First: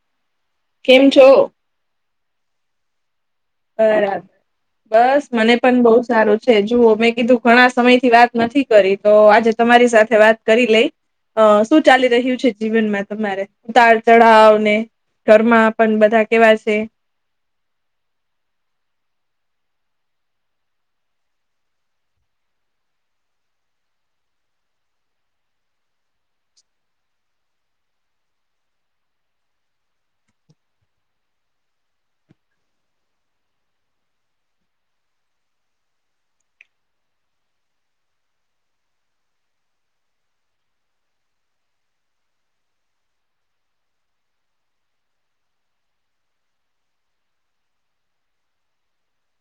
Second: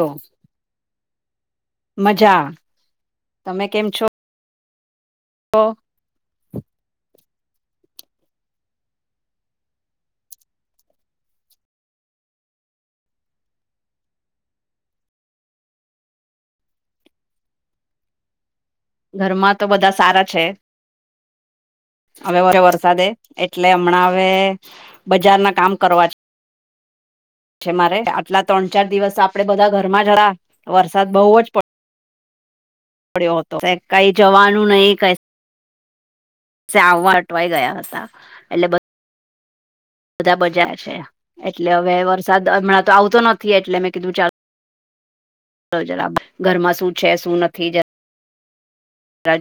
તો કેમ છો મજા તમે કેમ છો? બરાબર બસ મને પણ બહુ સારું જુઓ મેં કીધું ઘણા સમય થી વાત નથી કરી તો આજે તમારી સાથે વાત કરી લઈ અ શું ચાલી રહ્યું છે જીવનમાં તમારે ઉતાર ચઢાવને ઘરમાં પણ બધા કેવા છે ઘરમાં તો બધા સારા છે હવે વારે વરસાદે એટલે હમણાં હવે બજાર ના કામ કરવા છે છે મારે આટલા ત્રણ ચાર દિવસ આપડે બધા ઘરમાં જરા વરસાદ બહુ જ પડ પડ્યો હતો કઈ જવાનું નહીિ ક સાવવા અટવાય ગયા હતા એટલે બધા બજા છે એટલે હવે વરસાદ હમણાં તો આવતો નથી એટલે મેં કીધું ચાલ જરાબ ઘરમાં શું છે શું નથી જ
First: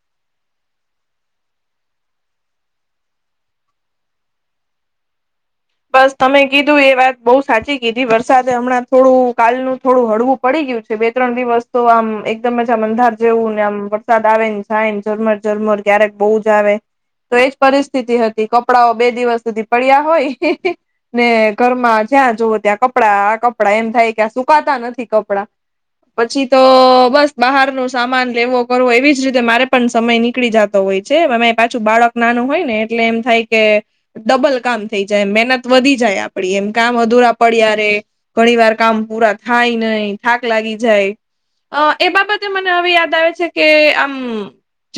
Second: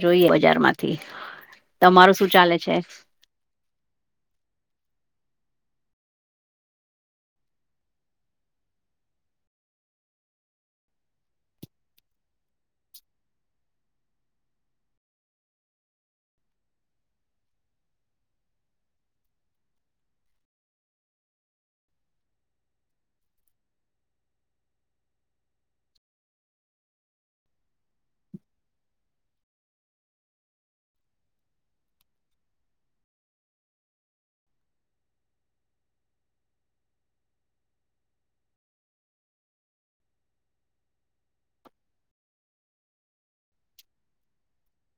જોઈએ બજાર માંથી તમારું શું ચાલે છે બસ તમે કીધું એ વાત બઉુ સાચી કીધી વરસાદ હમણાં થોડું કાલનુંું થોડું હળવું પડી ગયું છે બે ત્રણ દિવસ તો આમ એકદમ જ આમ અંધાર જેવું ને આમ વરસાદ આવેને થ ઝરમર ઝરમર ક્યારેક બહુ જ આવે તો એજ પરિસ્થિતિ હતી કપડાઓ બે દિવસ સુધી પડ્યા હોય ને ઘરમાં જ્યાં જવો ત્યાં કપડાં આ કપડાં એમ થાય કે સુકાતા નથી કપડાં પછી તો બસ બહાર ન સામાન લેવો કરવો એવીજ રીતે મારે પણ સમય નીકળી જતો હોય છે પાછું બાળક નાનું હોય ને એટલે એમ થાય કે ડબલ કામ થઈ મ મહેનત વધી જાય આપડી એમ કામ અધુરા પડય ર ઘણી વાર કામ પૂરા થાય નહ થાક લાગી જાય અ એ બાબતે મને હવે યાદ આવે છે કે આમ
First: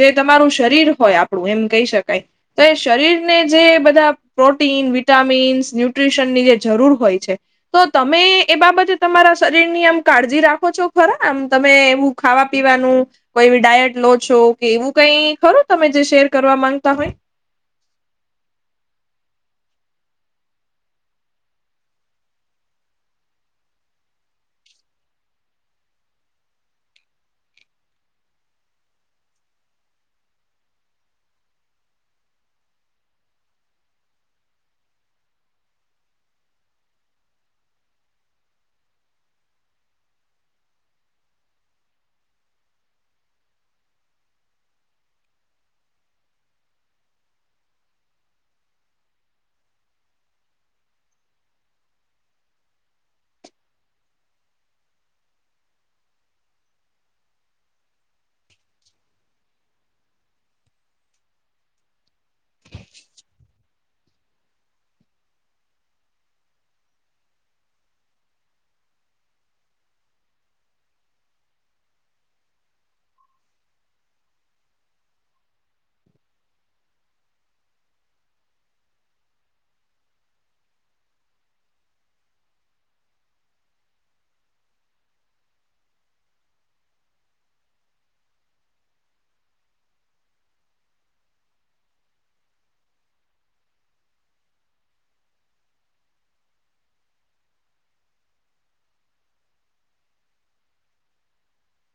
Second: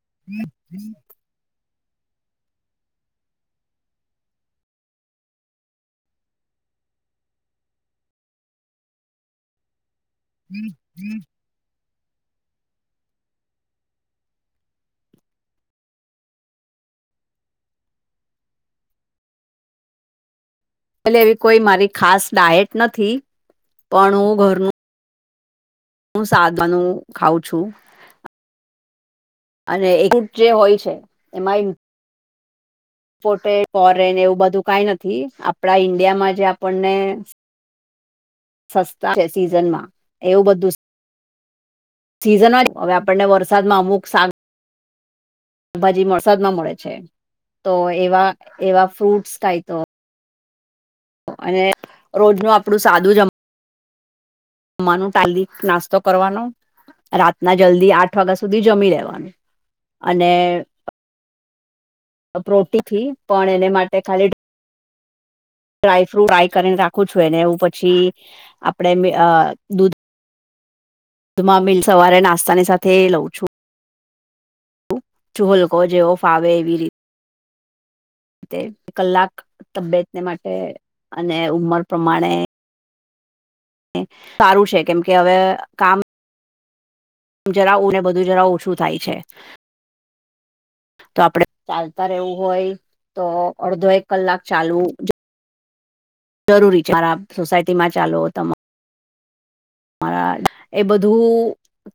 જે તમારું શરીર હોય એમ કહી શકાય તો એ શરીરને જે બધા પ્રોટીન વિટામીન્સ ન્યુટ્રીશનની જે જરૂર હોય છે તો તમે એ બાબતે તમારા શરીરની આમ કાળજી રાખો છો ખરા આમ તમે એવું ખાવા પીવાનું કોઈ એવી ડાયટ લો છો કે એવું કઈ ખરું તમે જે શેર કરવા માંગતા હોય એ એવી કોઈ મારી ખાસ ડાયટ નથી પણ હું ઘરનું હું સાદવાનું ખાઉં છું અને એક જે હોય છે એમાં એ ટે ફોરેન એવું બધું કઈ નથી આપડા ઈન્ડિયામાં જે આપણને સસ્તા છે સીઝનમાં એવું બધું સિઝનમાં જ હવે આપણને વરસાદમાં અમુક સા ભાજી વરસાદમાં મળે છે તો એવા એવા ફ્રૂટ્સ કાય તો. અને રોજ ન આપણું સાદું જમ જમવાનું ટાલી નાસ્તો કરવાનો રાતના જલ્દી આઠ વાગ્યા સુધી જમી રહેેવાનું. અને પ્રોટી ફથી પણ એને માટે ખાલી ડ્રાયફ્રુટ આ્રાય કરીને રાખું છુંને એવું પછી આપડે દૂધ માંમીલ સવારે નાસ્તાની સાથે લઉં છું ુલકો જેવો ફાવે એવી રીતે કલાક તબિયતને માટે અને ઉમર પ્રમાણે સારું છે કેમ કે હવે કામ જરાવું ને બધું જરાવું ઓછું થાય છે [inaudible] તો આપડે ચાલતા રહેવું હોય તો અડધો એક કલાક ચાલુ જરૂરી છે માર સોસાયટી માં ચાલો તમા મારા એ બધું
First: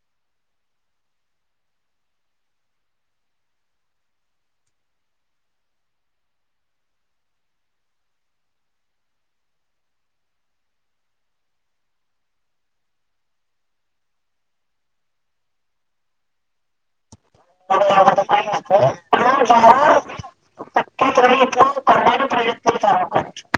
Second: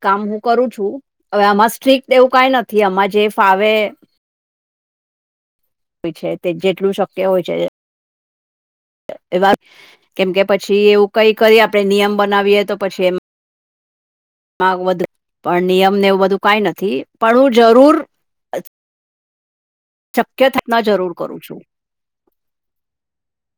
કામ હું કરું છું હવે આમાં સ્ટ્રીક એવું કઈ નથી આમાં જે ફાવે હોય છે તે જેટલું શક્ય હોય છે. એ કેમકે પછી એવું કઈ કરી આપડે નિયમ બનાવીએ તો પછી એ [unintelligible] પણ નિયમ ને એવું બધું કઈ નથી. પણ હું જરૂર [unintelligible] થપના શક્ય જરૂર કરું થોડી છું [inaudible]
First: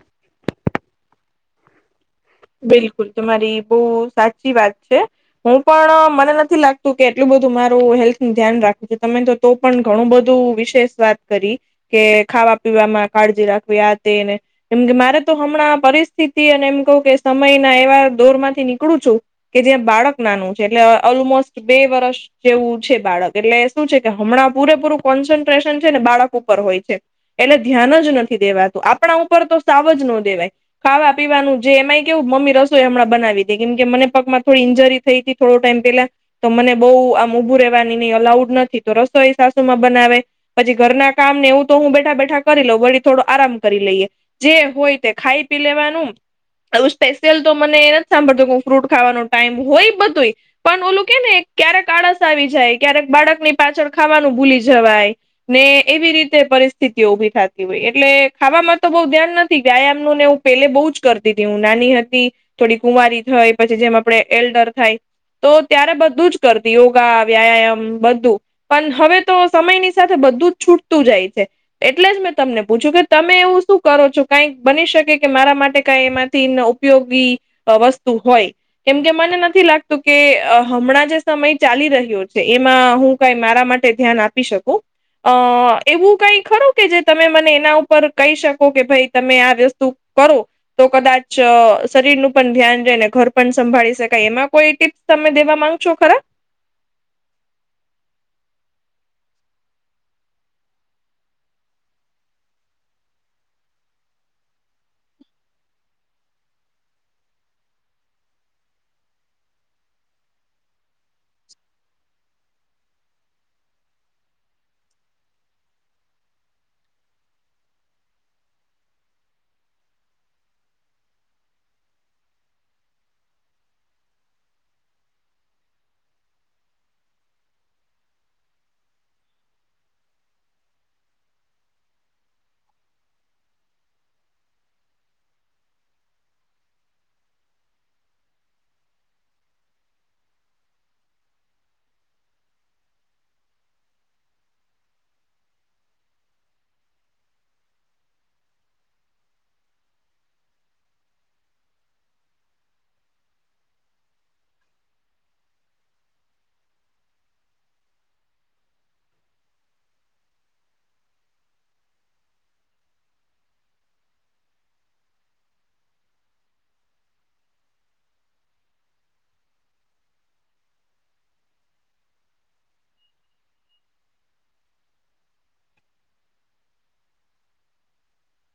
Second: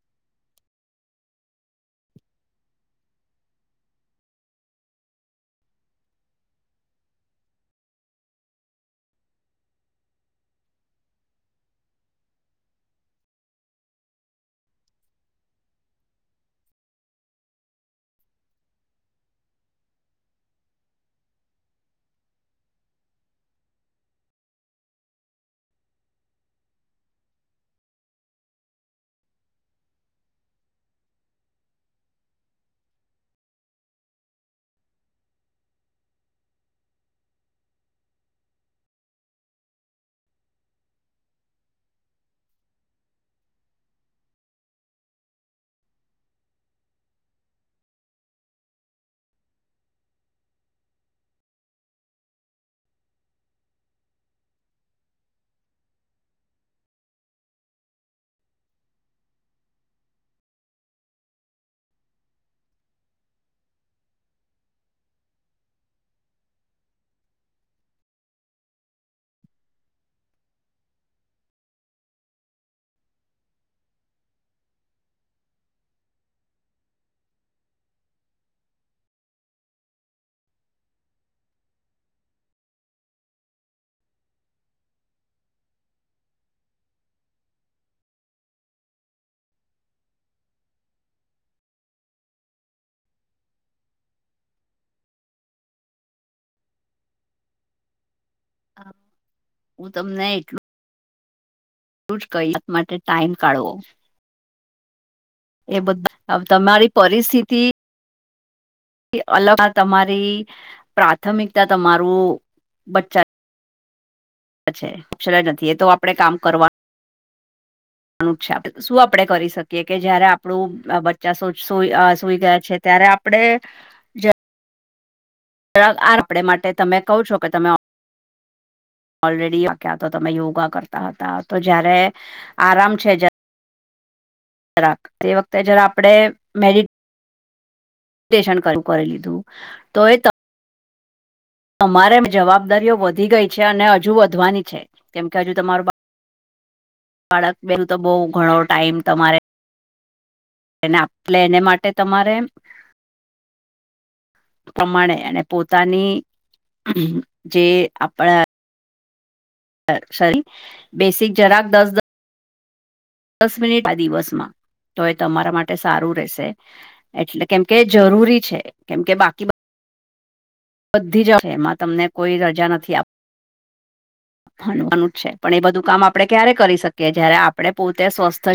બિલકુલ તમારી બહુ સાચી વાત છે. હું પણ મને નથી લાગતું કે એટલું બધું મારું હેલ્થ નું ધ્યાન રાખું છું તમે તો તો પણ ઘણું બધું વિશેષ વાત કરી કે ખાવા પીવામાં કાળજી રાખવી આ તેને એમ કે મારે તો હમણાં પરિસ્થિતિ અને એમ કહું કે સમયના એવા દોર માંથી નીકળું છું. કે જ્યાં બાળક નાનું છે એટલે ઓલમોસ્ટ બે વર્ષ જેવું છે બાળક એટલે શું છે કે હમણાં પૂરેપૂરું કોન્સન્ટ્રેશન છે ને બાળક ઉપર હોય છે. એટલે ધ્યાન જ નથી દેવાતું આપણા ઉપર તો સાવ જ ન દેવાય ખાવા પીવાનું જે એમાં એ કેવું મમ્મ રસોઈ હમણાં બનાવી દે કેમ કે મને પગમાં ઈંજરી થઈ હતી થોડો ટાઈમ પેલા તો મને બહુ આમ ઉભું રહેવાની નહી અલાઉડ નથી તો રસો એ સાસુમાં બનાવે. પછી ઘરના કામ ને એવું તો હું બેઠા બેઠા કરી લઉં વળી થોડું આરામ કરી લઈએ. જે હોય તે ખાઈ પી લેવાનું આવું સ્પેશિયલ તો મને એ નથી સાંભળતો કેું ફ્રૂટ ખાવાનો ટાઈમ હોય બધું પણ ઓલું કે ને ક્યારેક આળસ આવી જાય ક્યારેક બાળકની પાછળ ખાવાનું ભૂલી જવાય. ને એવી રીતે પરિસ્થિતિઓ ઉભી થતી હોય એટલે ખાવામાં તો બહ ધ્યાન નથી વ્યાયામ ન ને પેલે બહુ જ કરતી હતી હું નાની હતી થોડી કુમારી થઈ પછી જેમ આપડે એલ્ડર થાય તો ત્યારે બધું જ કરતી યોગા વ્યાયામ બધું પણ હવે તો સમયની સાથે બધું જ છૂટતું જાય છે. એટલે જ મેં તમને પૂછ્યું કે તમે એવું શું કરો છો કઈ બની શકે કે મારા માટે કઈ એમાંથી ઉપયોગી વસ્તુ હોય. કેમકે મને નથી લાગતું કે હમણાં જે સમય ચાલી રહ્યો છે એમાં હું કઈ મારા માટે ધ્યાન આપી શકું. અ એવું કઈ ખરું કે જે તમે મને એના ઉપર કહી શકો કે ભાઈ તમે આ વસ્તુ કરું. તો કદાચ શરીર નું પણ ધ્યાન રહે ને ઘર પણ સંભાળી શકાય એમાં કોઈ ટીપ્સ. તમે દેવા માંગ છો ખરા? હું તમને એટલું [unintelligible] માટે ટાઈમ કાઢવો એ બધું તમારી પરિસ્થિતિ અલગ તમારી પ્રાથમિકતા તમારું બચ્ચા લાય નથી એ તો આપણેે કામ કરવા [inaudible] અ શું આપડે કરી શકીએ કે જયારે આપણું બચ્ચા સઈ ગયા છે, ત્યારે આપડે આ આપડે માટે તમે કહ છો કે તમે ઓલરેડી આટલા તો તમે યોગા કરતા હતા તો જયારે આરામ છે જ તે વખતે જરા આપડે [unintelligible] કરી લીધું તો તમારે જવાબદારીઓ વધી ગઈ છે અને હજુ વધવાની છે કેમકે હજુ તમારો બાળક બેેલું તો બહું ઘણો ટાઈમ તમારે એને આપલે એને માટે તમારે પ્રમાણે અને પોતાની જે આપણા સ બેસિક જરાક દસ દસ દસ મિનિટ આ દિવસમાં તો એ તમારા માટે સારું રહેશે એટલે કેમકે જરૂરી છે કેમ કે બાકી બધી જ છે, એમાં તમને કોઈ રજા નથી આપ [inaudible] ભણવાનું જ છે પણ એ બધું કામ આપડે ક્યારે કરી શકીએ જયારે આપડણે પોતે સ્વસ્થ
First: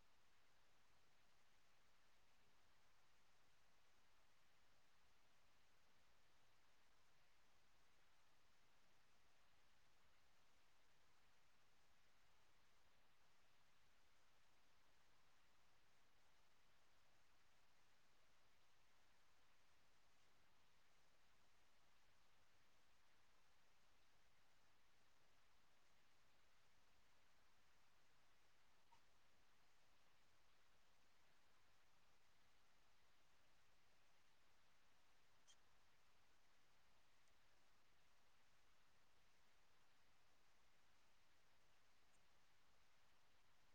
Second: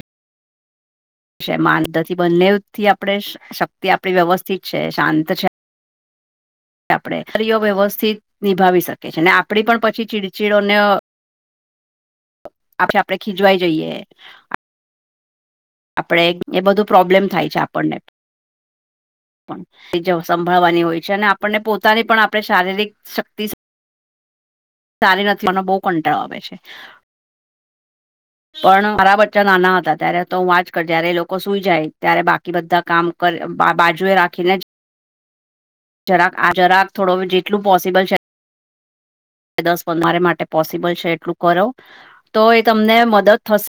મામાંનતાથી બંને થી આપણે શક્તિ આપડી વ્યવસ્થિત છે શાંત છે. આપણે ફરીઓ વ્યવસ્થિત નિભાવી શકીએ છીએ ને આપડી પણ પછી ચીડચીડોને [inaudible] [inaudible] આપે આપડે ખીજવાય જઈએ આપણે એ બધું પ્રોબ્લેમ થાય છે, આપણને સંભળવાની હોય છે, અને આપણને પોતાની પણ આપણે શારીરિક શક્તિ સારી રને બહુ કંટાળો આવે છે. પણ મારા બચ્ચા નાના હતા ત્યારે તો હું વા જ કર જય્યારે એ લોકો સુઈ જાય ત્યારે બાકી બધા કામ બાજુ એ રાખીને જરાક આ જરાક થોડો જેટલું પોસિબલ છે. દસ મારે માટે પોસિબલ છે એટલું કરો તો એ તમને મદદ થશે.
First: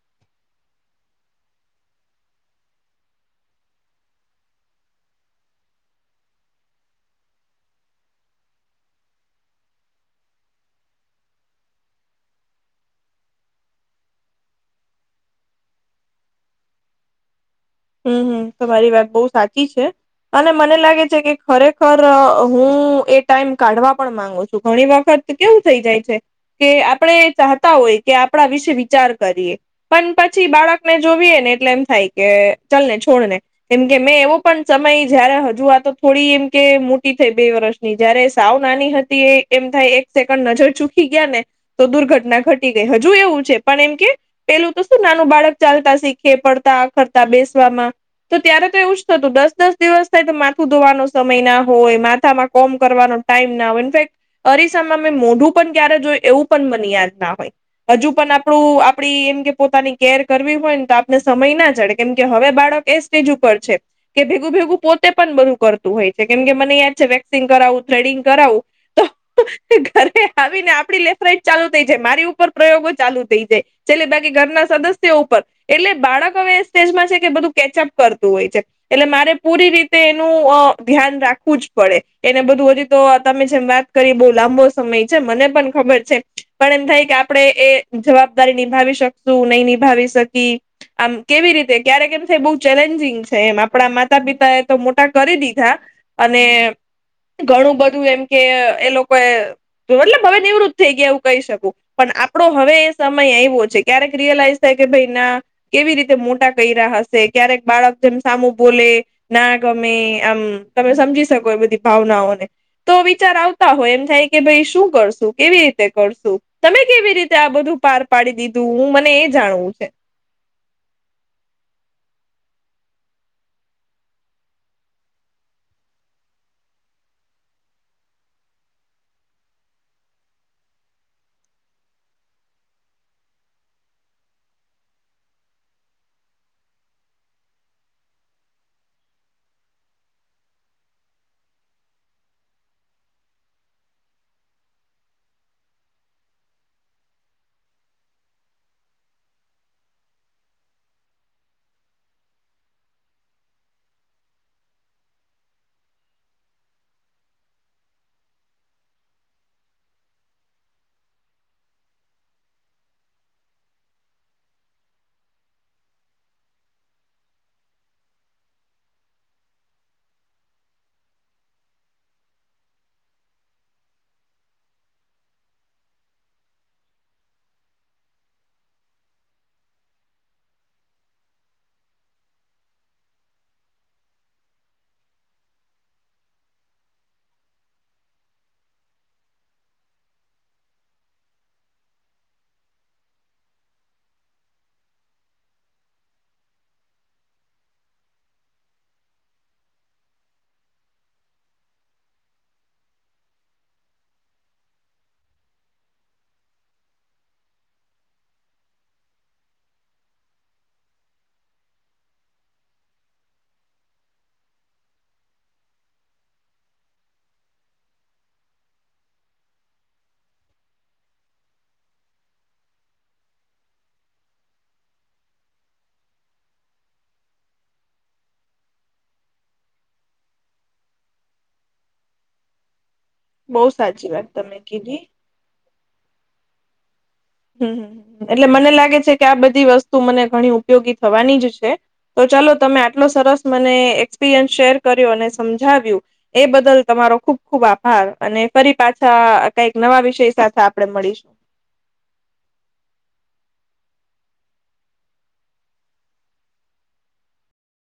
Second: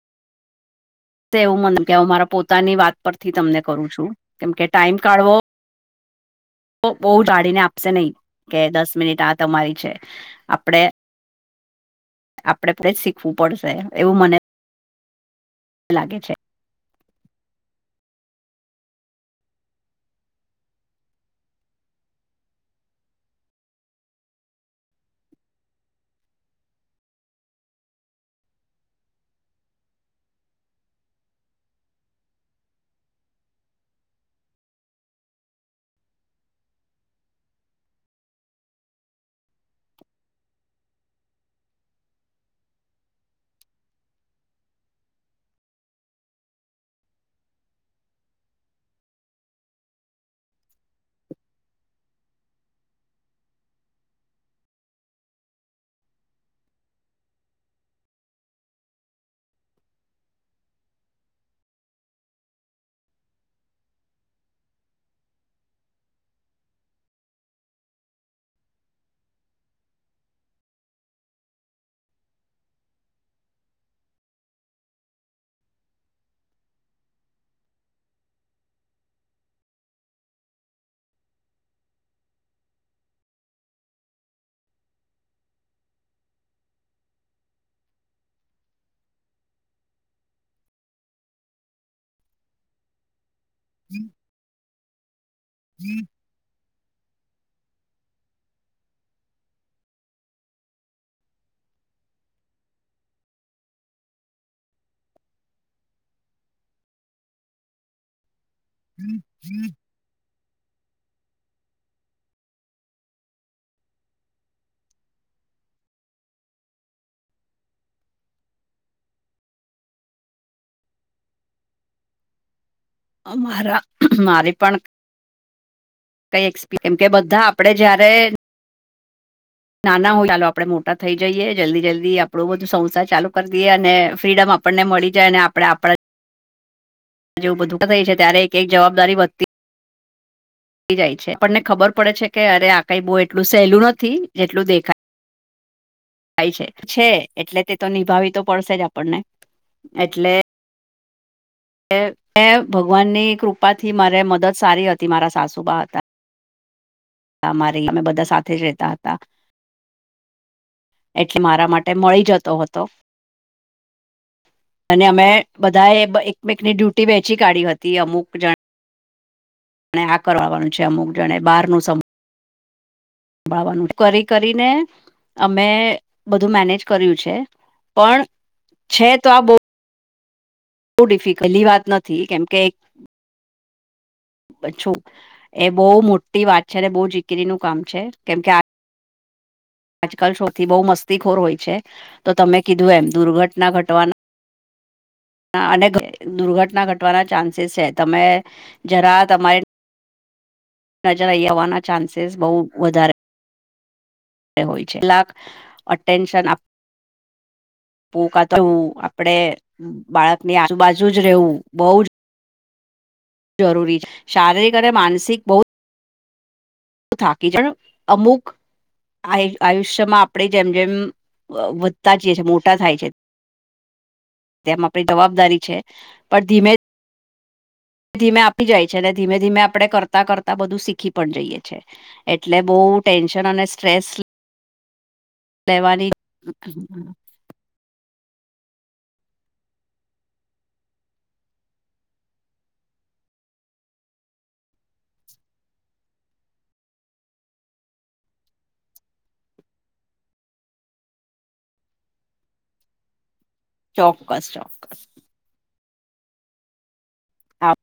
એવું મ કે હ મારા પોતાની વાત પરથી તમને કરું છું કેમ કે ટાઈમ કાઢવો તો બહુ જાાળીને આપશે નહીિ કે દસ મિનિટ આ તમારી છે, આપણેે આપડે પી જ શીખવું પડશે એવું મને લાગે છે. હમ હમ તમારી વાત બહુ સાચી છે. અને મને લાગે છે કે ખરેખર હું એ ટાઈમ કાઢવા પણ માંગુ છુ, ઘણી વખત તો કેવું થઈ જાય છે, કે આપણે ચાતા હોય કે આપણા વિશે વિચાર કરીએ પણ પછી બાળકને જોવીએ ને એટલે એમ થાય કે ચલ ને છોડ ને કેમ કે મેં એવો પણ સમય જયારે હજુ આતો થોડી એમ કે મોટી થઈ બે વર્ષ જયારે સાવ નાની હતી એ એમ થાય એક સેકન્ડ નજર ચૂકી ગયા ને તો દુર્ઘટના ઘટી ગઈ હજુ એવું છે, પણ એમ કે પેલું તો શું નાનું બાળક ચાલતા શીખે પડતા આખરતા બેસવામાં તો ત્યારે તો એવું જ થતું દસ દસ દિવસ થાય તો માથું ધોવાનો સમય ના હોય માથામાં કોમ કરવાનો ટાઈમ ના હોય ઇફેક્ટ અરીસામાં મેમે મોઢું પણ ક્યારે જોયું એવું પણ મને યાદ ના હોય. હજુ પણ આપણું આપડી એમ કે પોતાની કેર કરવી હોય ને તો આપને સમય ના ચડે કેમ કે હવે બાળક એ સ્ટેજ ઉપર છે. કે ભેગું ભેગું પોતે પણ બધું કરતું હોય છે, કેમ કે મને યાદ છે વેક્સિંગ કરાવું થ્રેડિંગ કરાવુ તો ઘરે આવીને આપડી લેફ્ટ રાઈટ ચાલુ થઈ જાય મારી ઉપર પ્રયોગો ચાલુ થઈ જાય. છેલ્લે બાકી ઘરના સદસ્યો ઉપર એટલે બાળક હવે જમાં છે કે બધું કેચઅપ કરતું હોય છે. એટલે મારે પૂરી રીતે એનું અ ધ્યાન રાખવું જ પડે એને બધું હજી તો તમે જેમ વાત કરી બહુ લાંબો સમય છે મને પણ ખબર છે. પણ એમ થાય કે આપણેે એ જવાબદારી નિભાવી શકશું નહી નિભાવી શકી આમ કેવી રીતે? ક્યારેક એમ છે એ બહુ ચેલેન્જિંગ છે એમ આપણા માતા પિતા એ તો મોટા કરી દીધા. અને ઘણું બધું એમ કે એ લોકો એ મતલબ હવે નિવૃત્ત થઈ ગયા એવું કહી શકુ પણ આપડો હવે એ સમય આવો છે, ક્યારેક રિયલાઈઝ થાય કે ભાઈ ના કેવી રીતે મોટા કર્યા હશે ક્યારેક બાળક જેમ સામું બોલે ના ગમે આમ તમે સમજી શકો એ બધી ભાવનાઓને તો વિચાર આવતા હોય એમ થાય કે ભાઈ શું કરશું કેવી રીતે કરશું તમે કેવી રીતે આ બધું પાર પાડી દીધું હું મને એ જાણવું છે. અમારા મારી પણ કઈ એક્સ પી કેમ કે બધા આપડે જયારે નાના હોય ચાલો આપડે મોટા થઈ જઈએ જલ્દી જલ્દી આપડું બધું સંસાર ચાલુ કરી દઈએ અને ફ્રીડમ આપ આપણને મળી જાય ને આપણે આપણા જેવુ બધું થઈ છે ત્યારે એક એક જવાબદારી વધતી તી જાય છે, આપણને ખબર પડે છે કે અરે આ કઈ બહુ એટલું સહેલું નથી જેટલું દેખાય ખાય છે. છે એટલે તે તો નિભાવી તો પડશે જ આપણને એટલે એ એ ભગવાનની કૃપાથી મારે મદદ સારી હતી મારા સાસુબા હતા. અમારી અમે બધા સાથે જ રેતા હતા. એટલે મારા માટે મળી જતો હતો. અને અમે બધાએ એકમેકની ડ્યુટી વેચી કાઢી હતી અમુક જણ ને આ કરવાનું છે અમુક જણે બારું બાવાનું કરી કરીને અમે બધું મેનેજ કર્યું છે પણ છે તો આ બો બવ ડિફિકલી વાત નથી કેમકે કછુ એ બહુ મોટી વાત છે અને બહુ ચીકરીનું કામ છે કેમ કે આ આજકાલ શોથી બહુ મસ્તીખોર હોય છે તો તમે કીધું એમ દુર્ઘટના ઘટવાના અને દુર્ઘટના ઘટવાના ચાન્સીસ છે. તમે જરા તમારી નજરઈ આવવાના ચાન્સીસ બહુ વધારે રે હોય છે. લાક અટેન્શન આપ પૂકાતવું આપડે બાળકની આજુબાજુ જ રહેવું બઉ જ જરૂરી છે. શારીરિક અને માનસિક બહુ થાકી જવા. અમુક આ આયુષ્યમાં આપણે જેમ જેમ વધતા જઈ છ, મોટા થાય છે. તેમ આપણી જવાબદારી છે. પણ ધીમે ધીમે આપી જાય છે અને ધીમે ધીમે આપડે કરતા કરતા બધું શીખી પણ જઈએ છેએ. એટલે બહુ ટેન્શન અને બહુ સ્ટ્રેસ સાચી વાત તમે કીધી લેવાની હમ્મ, એટલે મને લાગે છે કે આ બધી વસ્તુ મને ઘણી ઉપયોગી થવાની જ છે. તો ચાલો તમે આટલો સરસ મને એક્સપિરિયન્સ શેર કર્યો અને સમજાવ્યું. એ બદલ તમારો ખુબ ખુબ આભાર અને ફરી પાછા કઈક નવા વિષય સાથે આપડે મળીશું. ચોકસ ચો. હા.